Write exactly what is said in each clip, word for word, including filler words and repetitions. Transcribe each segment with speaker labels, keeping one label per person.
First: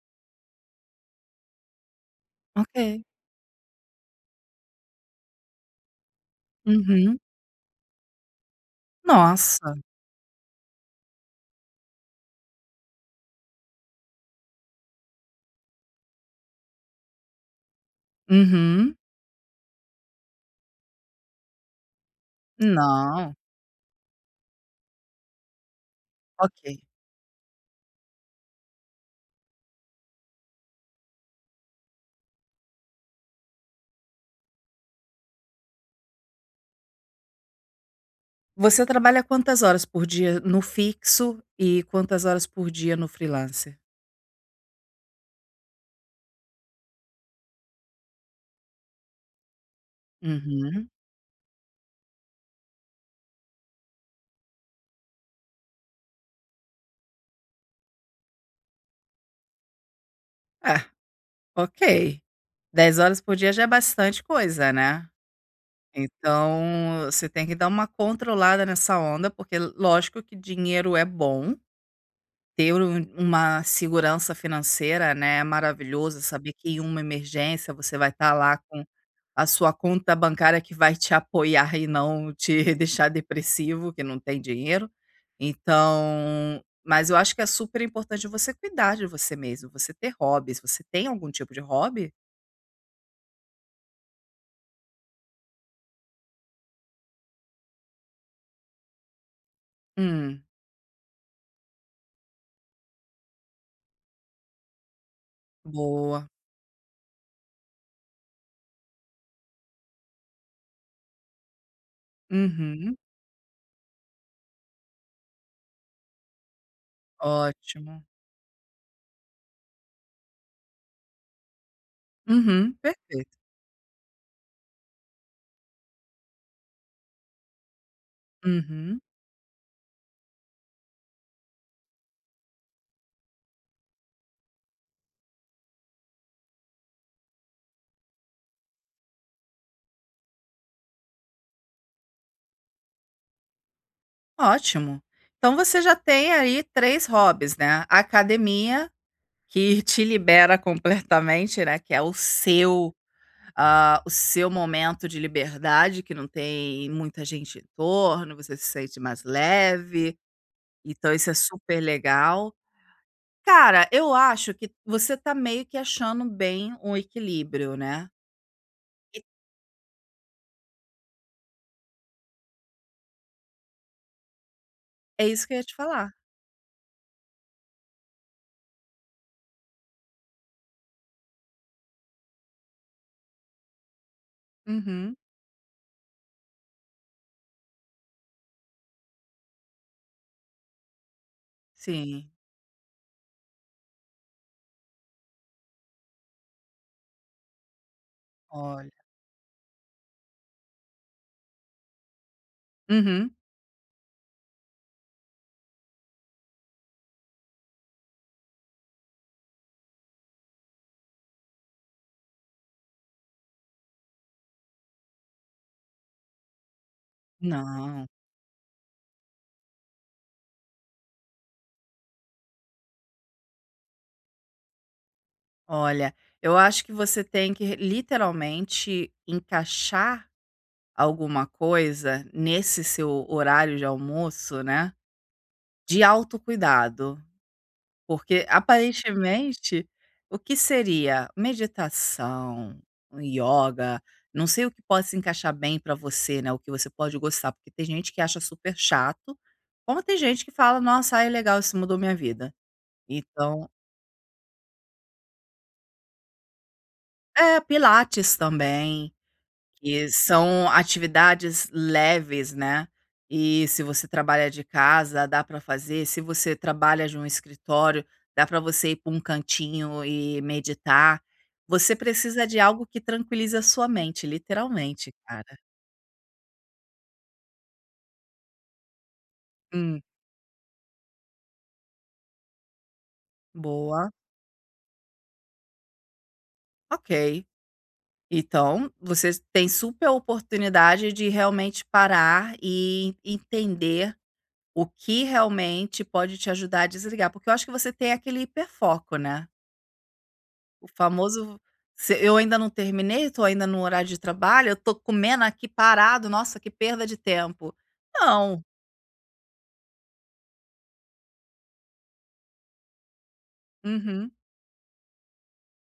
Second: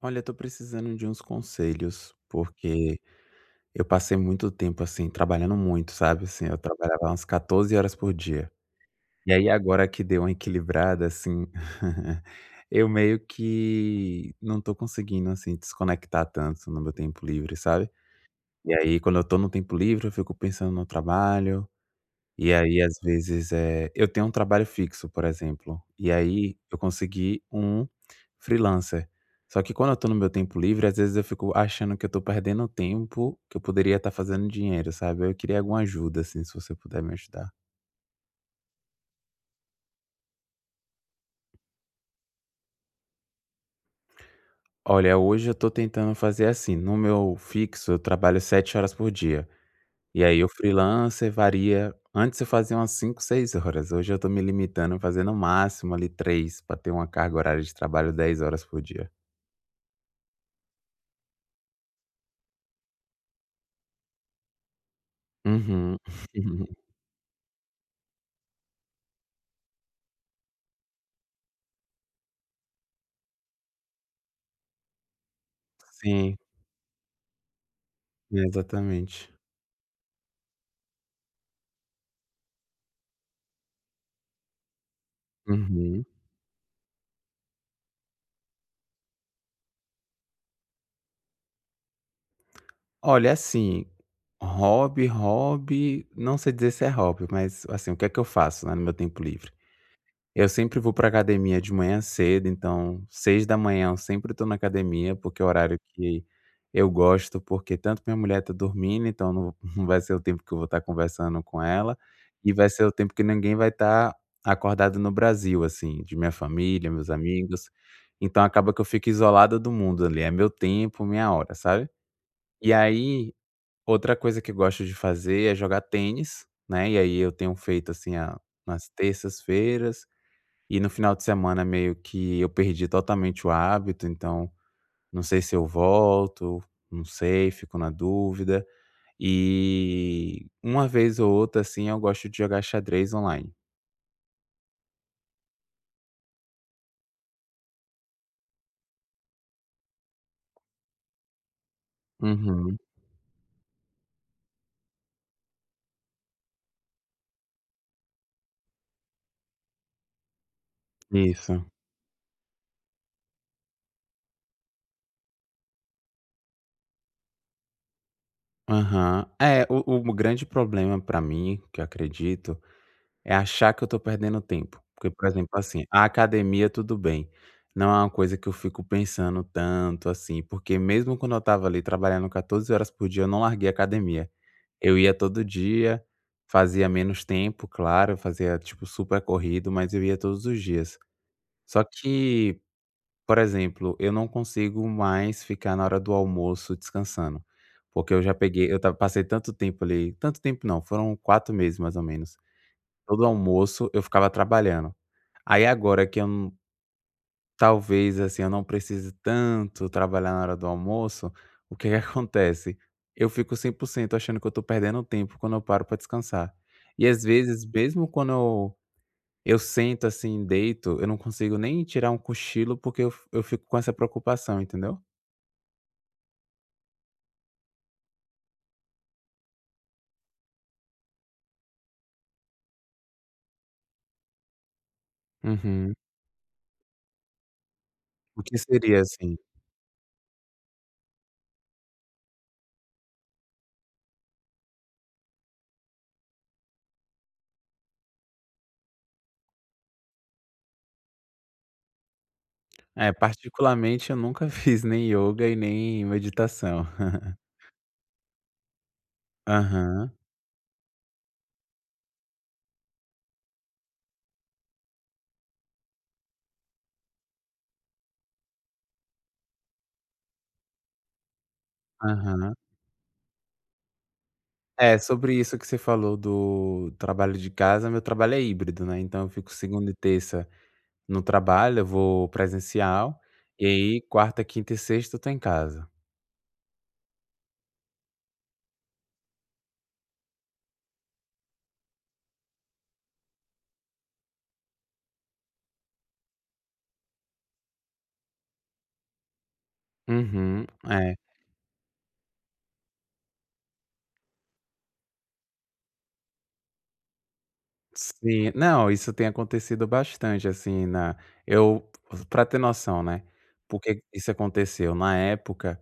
Speaker 1: Olha, eu tô precisando de uns conselhos, porque
Speaker 2: Ok.
Speaker 1: eu passei muito tempo, assim, trabalhando muito, sabe, assim, eu trabalhava
Speaker 2: Uhum.
Speaker 1: umas quatorze horas por dia. E aí
Speaker 2: Nossa.
Speaker 1: agora que deu uma equilibrada, assim, eu meio que não tô conseguindo, assim, desconectar tanto no meu tempo livre, sabe. E
Speaker 2: Uhum.
Speaker 1: aí quando eu tô no tempo livre, eu fico pensando no trabalho, e aí, às
Speaker 2: Não,
Speaker 1: vezes, é eu tenho um trabalho fixo, por exemplo, e aí eu
Speaker 2: ok.
Speaker 1: consegui um freelancer. Só que quando eu tô no meu tempo livre, às vezes eu fico achando que eu tô perdendo tempo, que eu poderia estar fazendo dinheiro, sabe. Eu queria alguma ajuda, assim, se você puder me ajudar.
Speaker 2: Você trabalha quantas horas por dia no fixo e quantas horas por dia no freelancer?
Speaker 1: Olha, hoje eu tô tentando fazer assim: no meu fixo eu trabalho sete horas por dia, e aí o
Speaker 2: Uhum.
Speaker 1: freelancer varia. Antes eu fazia umas cinco, seis horas, hoje eu tô me limitando a fazer no máximo ali três, para ter uma carga horária de trabalho dez horas por dia.
Speaker 2: É, ok. Dez horas por dia já é bastante coisa, né.
Speaker 1: Uhum.
Speaker 2: Então, você tem que dar uma controlada nessa onda, porque lógico que dinheiro é bom, ter um uma segurança financeira, né, é maravilhoso,
Speaker 1: Sim,
Speaker 2: saber que em uma emergência você vai estar lá com
Speaker 1: exatamente.
Speaker 2: a sua conta bancária que vai te apoiar e não te deixar depressivo, que não tem dinheiro.
Speaker 1: Uhum.
Speaker 2: Então, mas eu acho que é super importante você cuidar de você mesmo, você ter hobbies. Você tem algum tipo de hobby?
Speaker 1: Olha, assim, hobby, hobby, não sei dizer se é hobby, mas, assim, o que é que eu faço, né, no meu tempo livre?
Speaker 2: Hum,
Speaker 1: Eu sempre vou pra academia de manhã cedo, então seis horas eu sempre tô na academia, porque é o horário que
Speaker 2: boa.
Speaker 1: eu gosto, porque tanto minha mulher tá dormindo, então não não vai ser o tempo que eu vou estar conversando com ela, e vai ser o
Speaker 2: Uhum,
Speaker 1: tempo que ninguém vai estar acordado no Brasil, assim, de minha família, meus amigos.
Speaker 2: ótimo.
Speaker 1: Então acaba que eu fico isolado do mundo ali, é meu tempo, minha hora, sabe. E
Speaker 2: Uhum,
Speaker 1: aí,
Speaker 2: perfeito.
Speaker 1: outra coisa que eu gosto de fazer é jogar tênis, né, e aí eu tenho feito, assim, a nas
Speaker 2: Uhum,
Speaker 1: terças-feiras. E no final de semana meio que eu perdi totalmente o hábito, então não sei se eu volto, não sei, fico na dúvida. E uma vez ou outra, assim, eu gosto de jogar xadrez online.
Speaker 2: ótimo. Então você já tem aí três hobbies, né, a academia, que te libera completamente, né, que é o
Speaker 1: Uhum,
Speaker 2: seu ah, o seu momento de liberdade, que não tem muita gente em torno, você se sente mais leve, então isso é
Speaker 1: isso.
Speaker 2: super legal. Cara, eu acho que você tá meio que achando bem um equilíbrio, né. E
Speaker 1: Aham. É, o, o grande problema pra mim, que eu acredito, é achar que eu tô perdendo tempo. Porque, por
Speaker 2: é isso
Speaker 1: exemplo,
Speaker 2: que eu ia te
Speaker 1: assim, a
Speaker 2: falar.
Speaker 1: academia, tudo bem. Não é uma coisa que eu fico pensando tanto assim, porque mesmo quando eu tava ali trabalhando quatorze horas por dia, eu não larguei a academia. Eu ia
Speaker 2: Uhum,
Speaker 1: todo dia, fazia menos tempo, claro, fazia tipo super corrido, mas eu ia todos os dias. Só
Speaker 2: sim,
Speaker 1: que, por exemplo, eu não consigo mais ficar na hora do almoço descansando, porque eu já peguei eu
Speaker 2: olha,
Speaker 1: ta passei tanto tempo ali. Tanto tempo não, foram quatro meses mais ou menos. Todo
Speaker 2: uhum.
Speaker 1: almoço eu ficava trabalhando. Aí agora que eu Talvez, assim, eu não precise tanto trabalhar na hora do almoço. O que que acontece? Eu fico cem por cento achando que eu tô perdendo tempo quando eu paro para descansar. E às vezes,
Speaker 2: Não,
Speaker 1: mesmo quando eu eu sento, assim, deito, eu não consigo nem tirar um cochilo, porque eu eu fico com essa preocupação, entendeu?
Speaker 2: olha, eu acho que você tem que literalmente encaixar alguma coisa nesse seu horário de almoço, né,
Speaker 1: Uhum.
Speaker 2: de autocuidado.
Speaker 1: O
Speaker 2: Porque
Speaker 1: que seria, assim.
Speaker 2: aparentemente, o que seria meditação, ioga, não sei o que pode se encaixar bem para você, né, o que você pode gostar, porque tem gente que acha super chato, como tem gente que fala: "Nossa, ah, é legal, isso mudou minha vida".
Speaker 1: É,
Speaker 2: Então
Speaker 1: particularmente eu nunca fiz nem yoga e nem meditação.
Speaker 2: é, pilates também. E
Speaker 1: Aham,
Speaker 2: são atividades leves, né, e se você trabalha de casa, dá para fazer, se você trabalha de um escritório, dá para você ir para um cantinho e meditar. Você precisa
Speaker 1: aham.
Speaker 2: de algo que tranquiliza a sua mente,
Speaker 1: É,
Speaker 2: literalmente,
Speaker 1: sobre
Speaker 2: cara.
Speaker 1: isso que você falou do trabalho de casa, meu trabalho é híbrido, né, então eu fico segunda e
Speaker 2: Hum,
Speaker 1: terça no trabalho, eu vou presencial, e aí
Speaker 2: boa,
Speaker 1: quarta, quinta e sexta eu tô em casa.
Speaker 2: ok. Então, você tem super oportunidade de realmente parar e entender o que realmente pode te ajudar a desligar, porque eu acho que você tem aquele hiperfoco, né?
Speaker 1: Uhum,
Speaker 2: O
Speaker 1: é.
Speaker 2: famoso se eu ainda não terminei, estou ainda no horário de trabalho, eu estou comendo aqui parado, nossa, que perda de tempo.
Speaker 1: Sim.
Speaker 2: Não.
Speaker 1: Não, isso tem acontecido bastante, assim, na eu pra ter noção, né, por que
Speaker 2: Uhum.
Speaker 1: isso aconteceu. Na época,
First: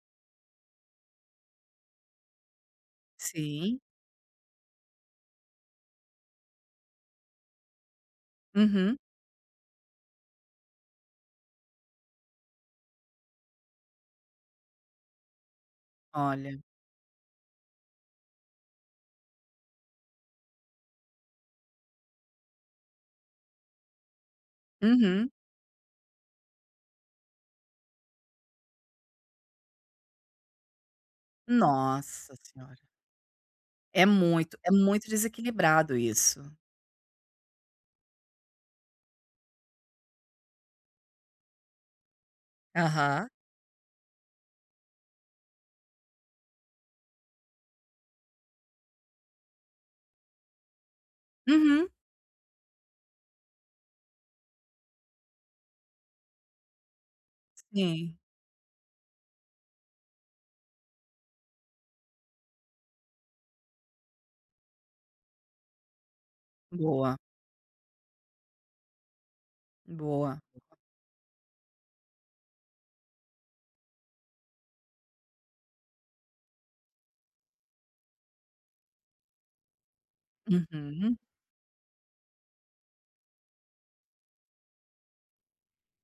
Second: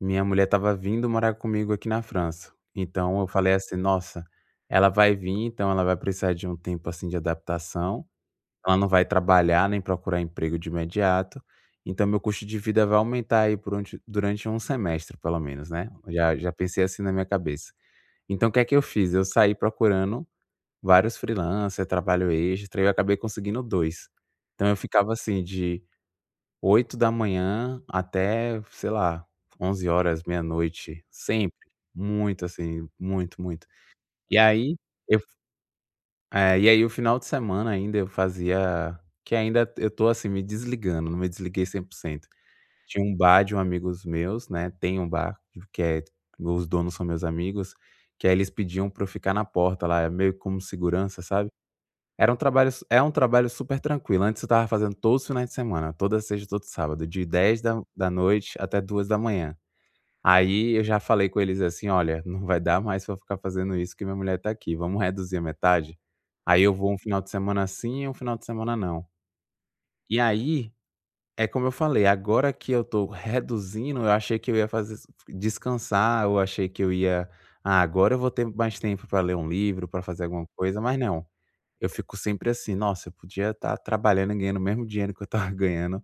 Speaker 1: minha mulher estava vindo morar comigo aqui na França, então eu falei assim:
Speaker 2: Sim.
Speaker 1: "Nossa, ela vai vir, então ela vai precisar de um tempo, assim, de adaptação". Ela não
Speaker 2: Uhum.
Speaker 1: vai trabalhar nem procurar emprego de imediato, então meu custo de vida vai aumentar aí por onde durante um semestre pelo menos, né, já
Speaker 2: Olha.
Speaker 1: já pensei assim na minha cabeça. Então o que é que eu fiz? Eu saí procurando vários freelancers, trabalho extra, e eu acabei conseguindo dois. Então eu ficava
Speaker 2: Uhum.
Speaker 1: assim de oito da manhã até, sei lá, onze horas, meia-noite, sempre,
Speaker 2: Nossa
Speaker 1: muito
Speaker 2: senhora.
Speaker 1: assim, muito, muito.
Speaker 2: É
Speaker 1: E
Speaker 2: muito, é
Speaker 1: aí
Speaker 2: muito
Speaker 1: eu
Speaker 2: desequilibrado isso.
Speaker 1: é, e aí o final de semana ainda eu fazia, que ainda eu tô, assim, me desligando, não me desliguei cem por cento. Tinha um
Speaker 2: Aham.
Speaker 1: bar de um amigos meus, né, tem um bar que é os donos são meus amigos, que aí eles pediam pra eu ficar na porta lá, é meio como segurança, sabe.
Speaker 2: Uhum.
Speaker 1: Era um trabalho su É um trabalho super tranquilo. Antes eu estava fazendo todos os finais de semana, toda sexta, todo sábado, de dez da da
Speaker 2: Sim.
Speaker 1: noite até duas da manhã. Aí eu já falei com eles assim: "Olha, não vai dar mais pra eu ficar fazendo isso, que minha mulher tá aqui, vamos reduzir a metade?". Aí eu vou um
Speaker 2: Boa,
Speaker 1: final de semana sim e um final de semana não. E
Speaker 2: boa.
Speaker 1: aí, é como eu falei, agora que eu tô reduzindo, eu achei que eu ia fazer, descansar, eu achei que eu ia: "Ah, agora eu vou ter mais tempo pra ler um livro, pra fazer alguma coisa", mas
Speaker 2: Uhum.
Speaker 1: não, eu fico sempre assim: "Nossa, eu podia estar trabalhando e ganhando o mesmo dinheiro que eu estava ganhando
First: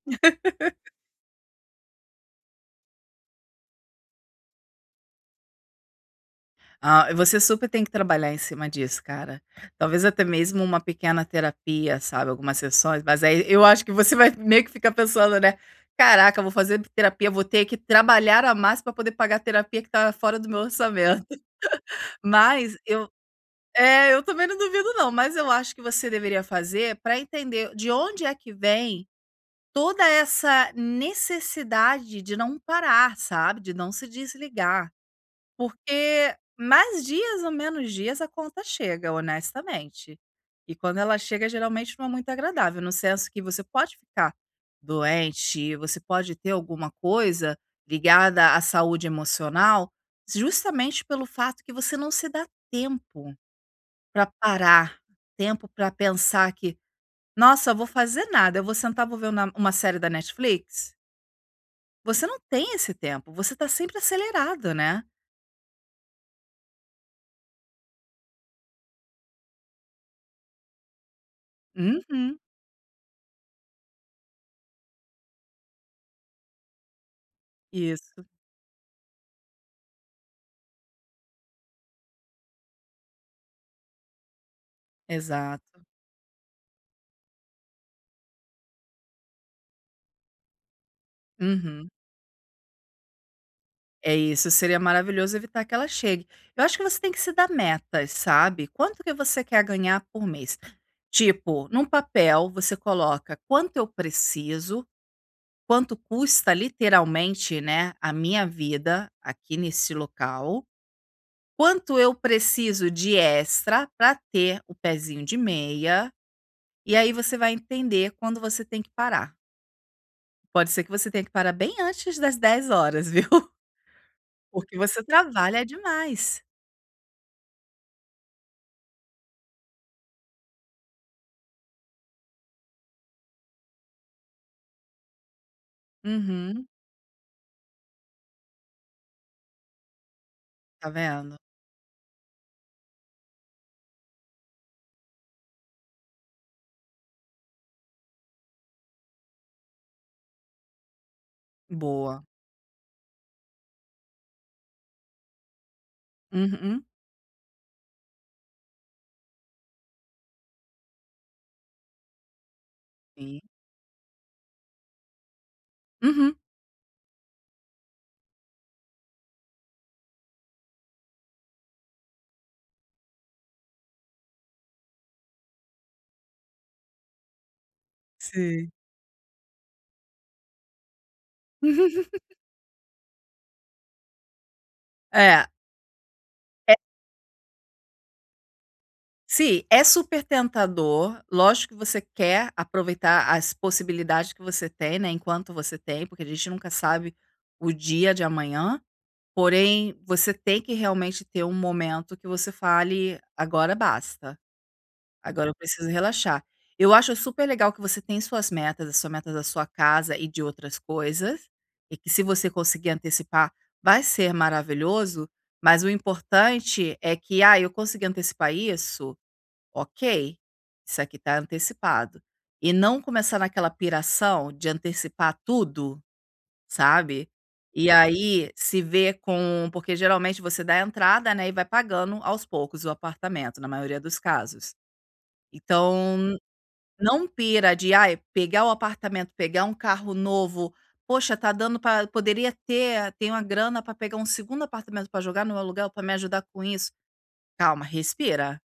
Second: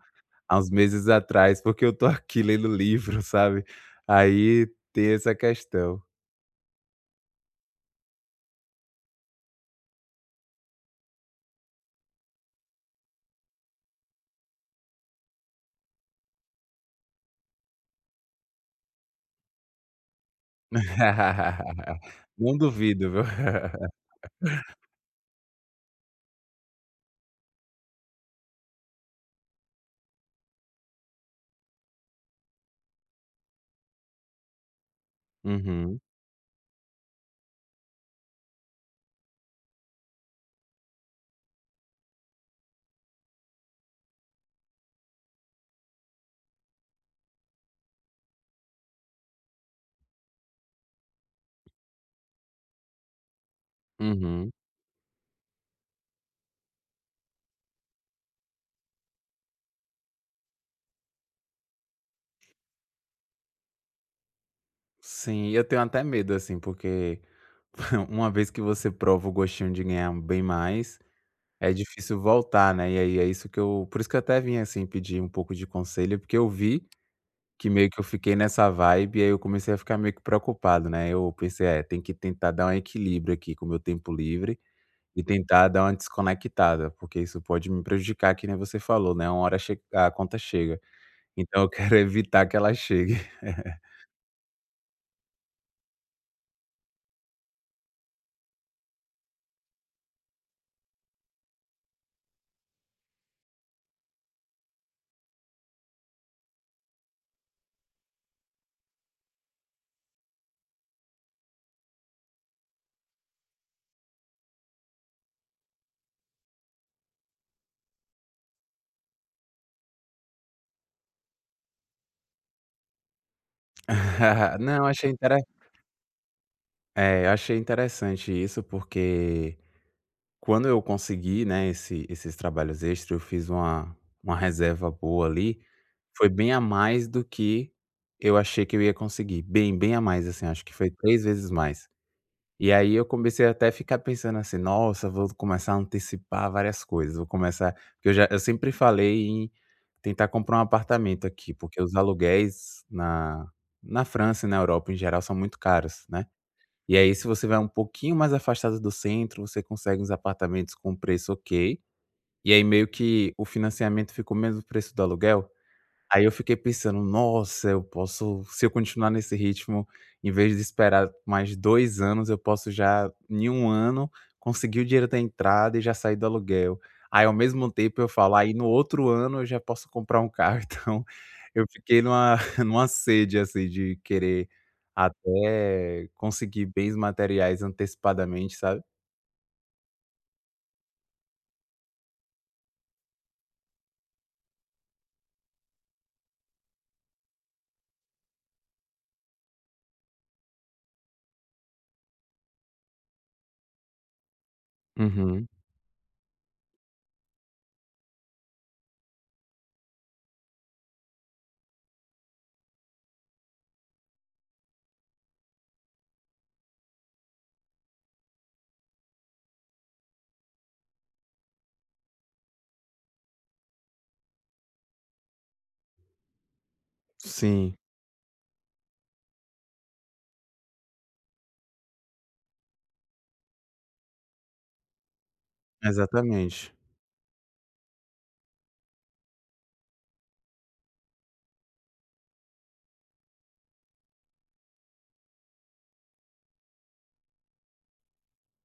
Speaker 1: há uns meses atrás, porque eu tô aqui lendo livro, sabe". Aí tem essa questão.
Speaker 2: Ah, você super tem que trabalhar em cima disso, cara. Talvez até mesmo uma pequena terapia, sabe, algumas sessões, mas aí eu acho que você vai meio que ficar pensando, né: "Caraca, vou fazer terapia, vou ter que trabalhar a mais para poder pagar a terapia que tá fora do meu orçamento".
Speaker 1: Não
Speaker 2: Mas eu
Speaker 1: duvido, viu.
Speaker 2: é, eu também não duvido não, mas eu acho que você deveria fazer para entender de onde é que vem toda essa necessidade de não parar, sabe, de não se desligar.
Speaker 1: Uhum,
Speaker 2: Porque mais dias ou menos dias a conta chega, honestamente. E quando ela chega, geralmente não é muito agradável, no senso que você pode ficar doente, você pode ter alguma coisa ligada à saúde emocional, justamente pelo fato que você não se dá tempo para
Speaker 1: uhum.
Speaker 2: parar, tempo para pensar que: "Nossa, eu vou fazer nada, eu vou sentar, vou ver uma uma série da Netflix". Você não tem esse tempo, você está sempre acelerado, né.
Speaker 1: Sim, eu tenho até medo, assim, porque uma vez que você prova o gostinho de ganhar bem mais, é difícil
Speaker 2: Uhum,
Speaker 1: voltar, né. E aí é isso que eu por isso que eu até vim, assim, pedir um pouco de conselho, porque eu vi que meio que eu
Speaker 2: isso.
Speaker 1: fiquei nessa vibe e aí eu comecei a ficar meio que preocupado, né. Eu pensei: "É, tem que tentar dar um equilíbrio aqui com o meu tempo livre e tentar dar
Speaker 2: Exato.
Speaker 1: uma desconectada, porque isso pode me prejudicar, que nem você falou, né, uma hora che a conta chega. Então eu
Speaker 2: Uhum.
Speaker 1: quero evitar que ela chegue".
Speaker 2: É isso, seria maravilhoso evitar que ela chegue. Eu acho que você tem que se dar metas, sabe. Quanto que você quer ganhar por mês? Tipo, num papel você coloca quanto eu preciso, quanto custa literalmente, né, a minha vida aqui nesse local, quanto eu preciso de extra para ter o pezinho de meia, e aí você vai entender quando você tem que parar. Pode ser que você tenha que parar bem antes das dez horas viu. Porque
Speaker 1: Não,
Speaker 2: você
Speaker 1: achei intere
Speaker 2: trabalha demais.
Speaker 1: é, eu achei interessante isso, porque quando eu consegui, né, esse esses trabalhos extra, eu fiz uma uma reserva boa ali, foi bem a
Speaker 2: Uhum.
Speaker 1: mais do que eu achei que eu ia conseguir, bem, bem a mais, assim, acho que
Speaker 2: Tá
Speaker 1: foi três
Speaker 2: vendo?
Speaker 1: vezes mais. E aí eu comecei até a ficar pensando assim: "Nossa, vou começar a antecipar várias coisas, vou começar", porque eu já eu sempre falei em tentar comprar um apartamento aqui, porque os
Speaker 2: Boa.
Speaker 1: aluguéis na na França e na Europa em geral são muito caros, né.
Speaker 2: Uhum.
Speaker 1: E aí se você vai um pouquinho mais afastado do centro, você consegue uns apartamentos com preço ok, e aí meio que
Speaker 2: Sim.
Speaker 1: o financiamento ficou o mesmo preço do aluguel. Aí eu
Speaker 2: Uhum.
Speaker 1: fiquei pensando: "Nossa, eu posso, se eu continuar nesse ritmo, em vez de esperar mais dois anos, eu posso já, em um ano, conseguir o dinheiro da entrada e já sair do aluguel". Aí, ao mesmo tempo, eu falo: "Aí, no
Speaker 2: Sim.
Speaker 1: outro ano, eu já posso comprar um carro". Então, eu fiquei numa numa sede, assim, de querer
Speaker 2: É,
Speaker 1: até conseguir
Speaker 2: é
Speaker 1: bens materiais antecipadamente, sabe?
Speaker 2: sim, é super tentador. Lógico que você quer aproveitar as possibilidades que você tem, né, enquanto você tem, porque a gente nunca sabe o dia de amanhã. Porém, você tem que realmente ter um momento que você fale: "Agora basta".
Speaker 1: Uhum.
Speaker 2: Agora eu preciso relaxar. Eu acho super legal que você tem suas metas, a sua meta da sua casa e de outras coisas, e que se você conseguir antecipar, vai ser maravilhoso, mas o importante é que, ah, eu consegui antecipar isso, ok, isso aqui está antecipado. E não começar naquela piração de antecipar tudo, sabe?
Speaker 1: Sim.
Speaker 2: E aí se vê com. Porque geralmente você dá a entrada, né, e vai pagando aos poucos o apartamento, na maioria dos casos. Então,
Speaker 1: Exatamente.
Speaker 2: não pira de: "Ai, pegar o apartamento, pegar um carro novo, poxa, tá dando para poderia ter, tenho a grana para pegar um segundo apartamento para jogar no aluguel para me ajudar com isso". Calma, respira.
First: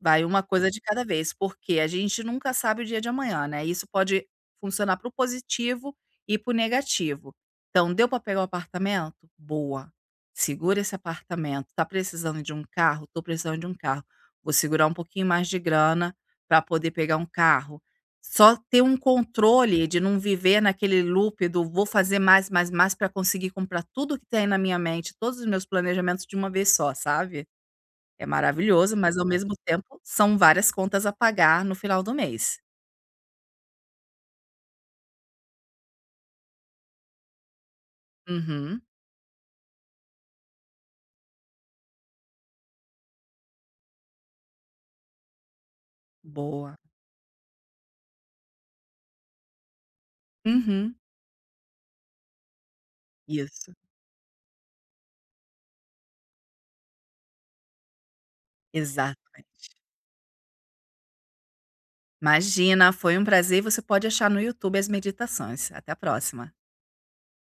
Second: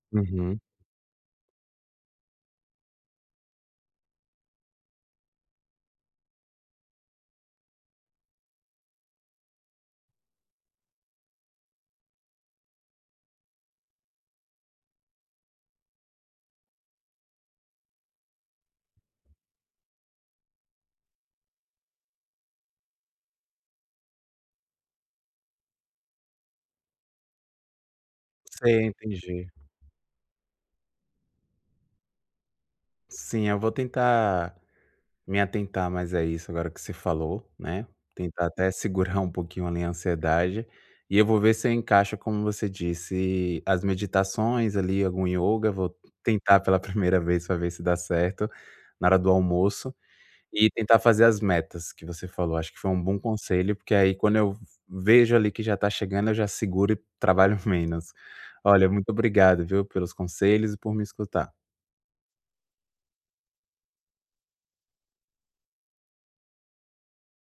Speaker 2: Vai uma
Speaker 1: Uhum.
Speaker 2: coisa de cada vez, porque a gente nunca sabe o dia de amanhã, né, isso pode funcionar para o positivo e para o negativo. Então, deu para pegar o apartamento? Boa, segura esse apartamento. Tá precisando de um carro? Tô precisando de um carro. Vou segurar um pouquinho mais de grana para poder pegar um carro. Só ter um controle de não viver naquele loop do vou fazer mais, mais, mais para conseguir comprar tudo que tem na minha mente, todos os meus planejamentos de uma vez só, sabe? É
Speaker 1: Sei,
Speaker 2: maravilhoso, mas ao
Speaker 1: entendi.
Speaker 2: mesmo tempo são várias contas a pagar no final do mês.
Speaker 1: Sim, eu vou tentar me atentar mais a isso agora que você falou, né, tentar até
Speaker 2: Uhum.
Speaker 1: segurar um pouquinho ali a ansiedade, e eu vou ver se eu encaixo, como você disse, as meditações ali, algum yoga, vou tentar
Speaker 2: Boa.
Speaker 1: pela primeira vez para ver se dá certo, na hora do almoço, e
Speaker 2: Uhum.
Speaker 1: tentar fazer as metas que você falou. Acho que foi um bom
Speaker 2: Isso,
Speaker 1: conselho, porque aí quando eu vejo ali que já está chegando, eu já seguro e trabalho menos. Olha, muito
Speaker 2: exatamente.
Speaker 1: obrigado, viu, pelos conselhos e por me escutar.
Speaker 2: Imagina, foi um prazer você pode achar no YouTube as meditações. Até a próxima.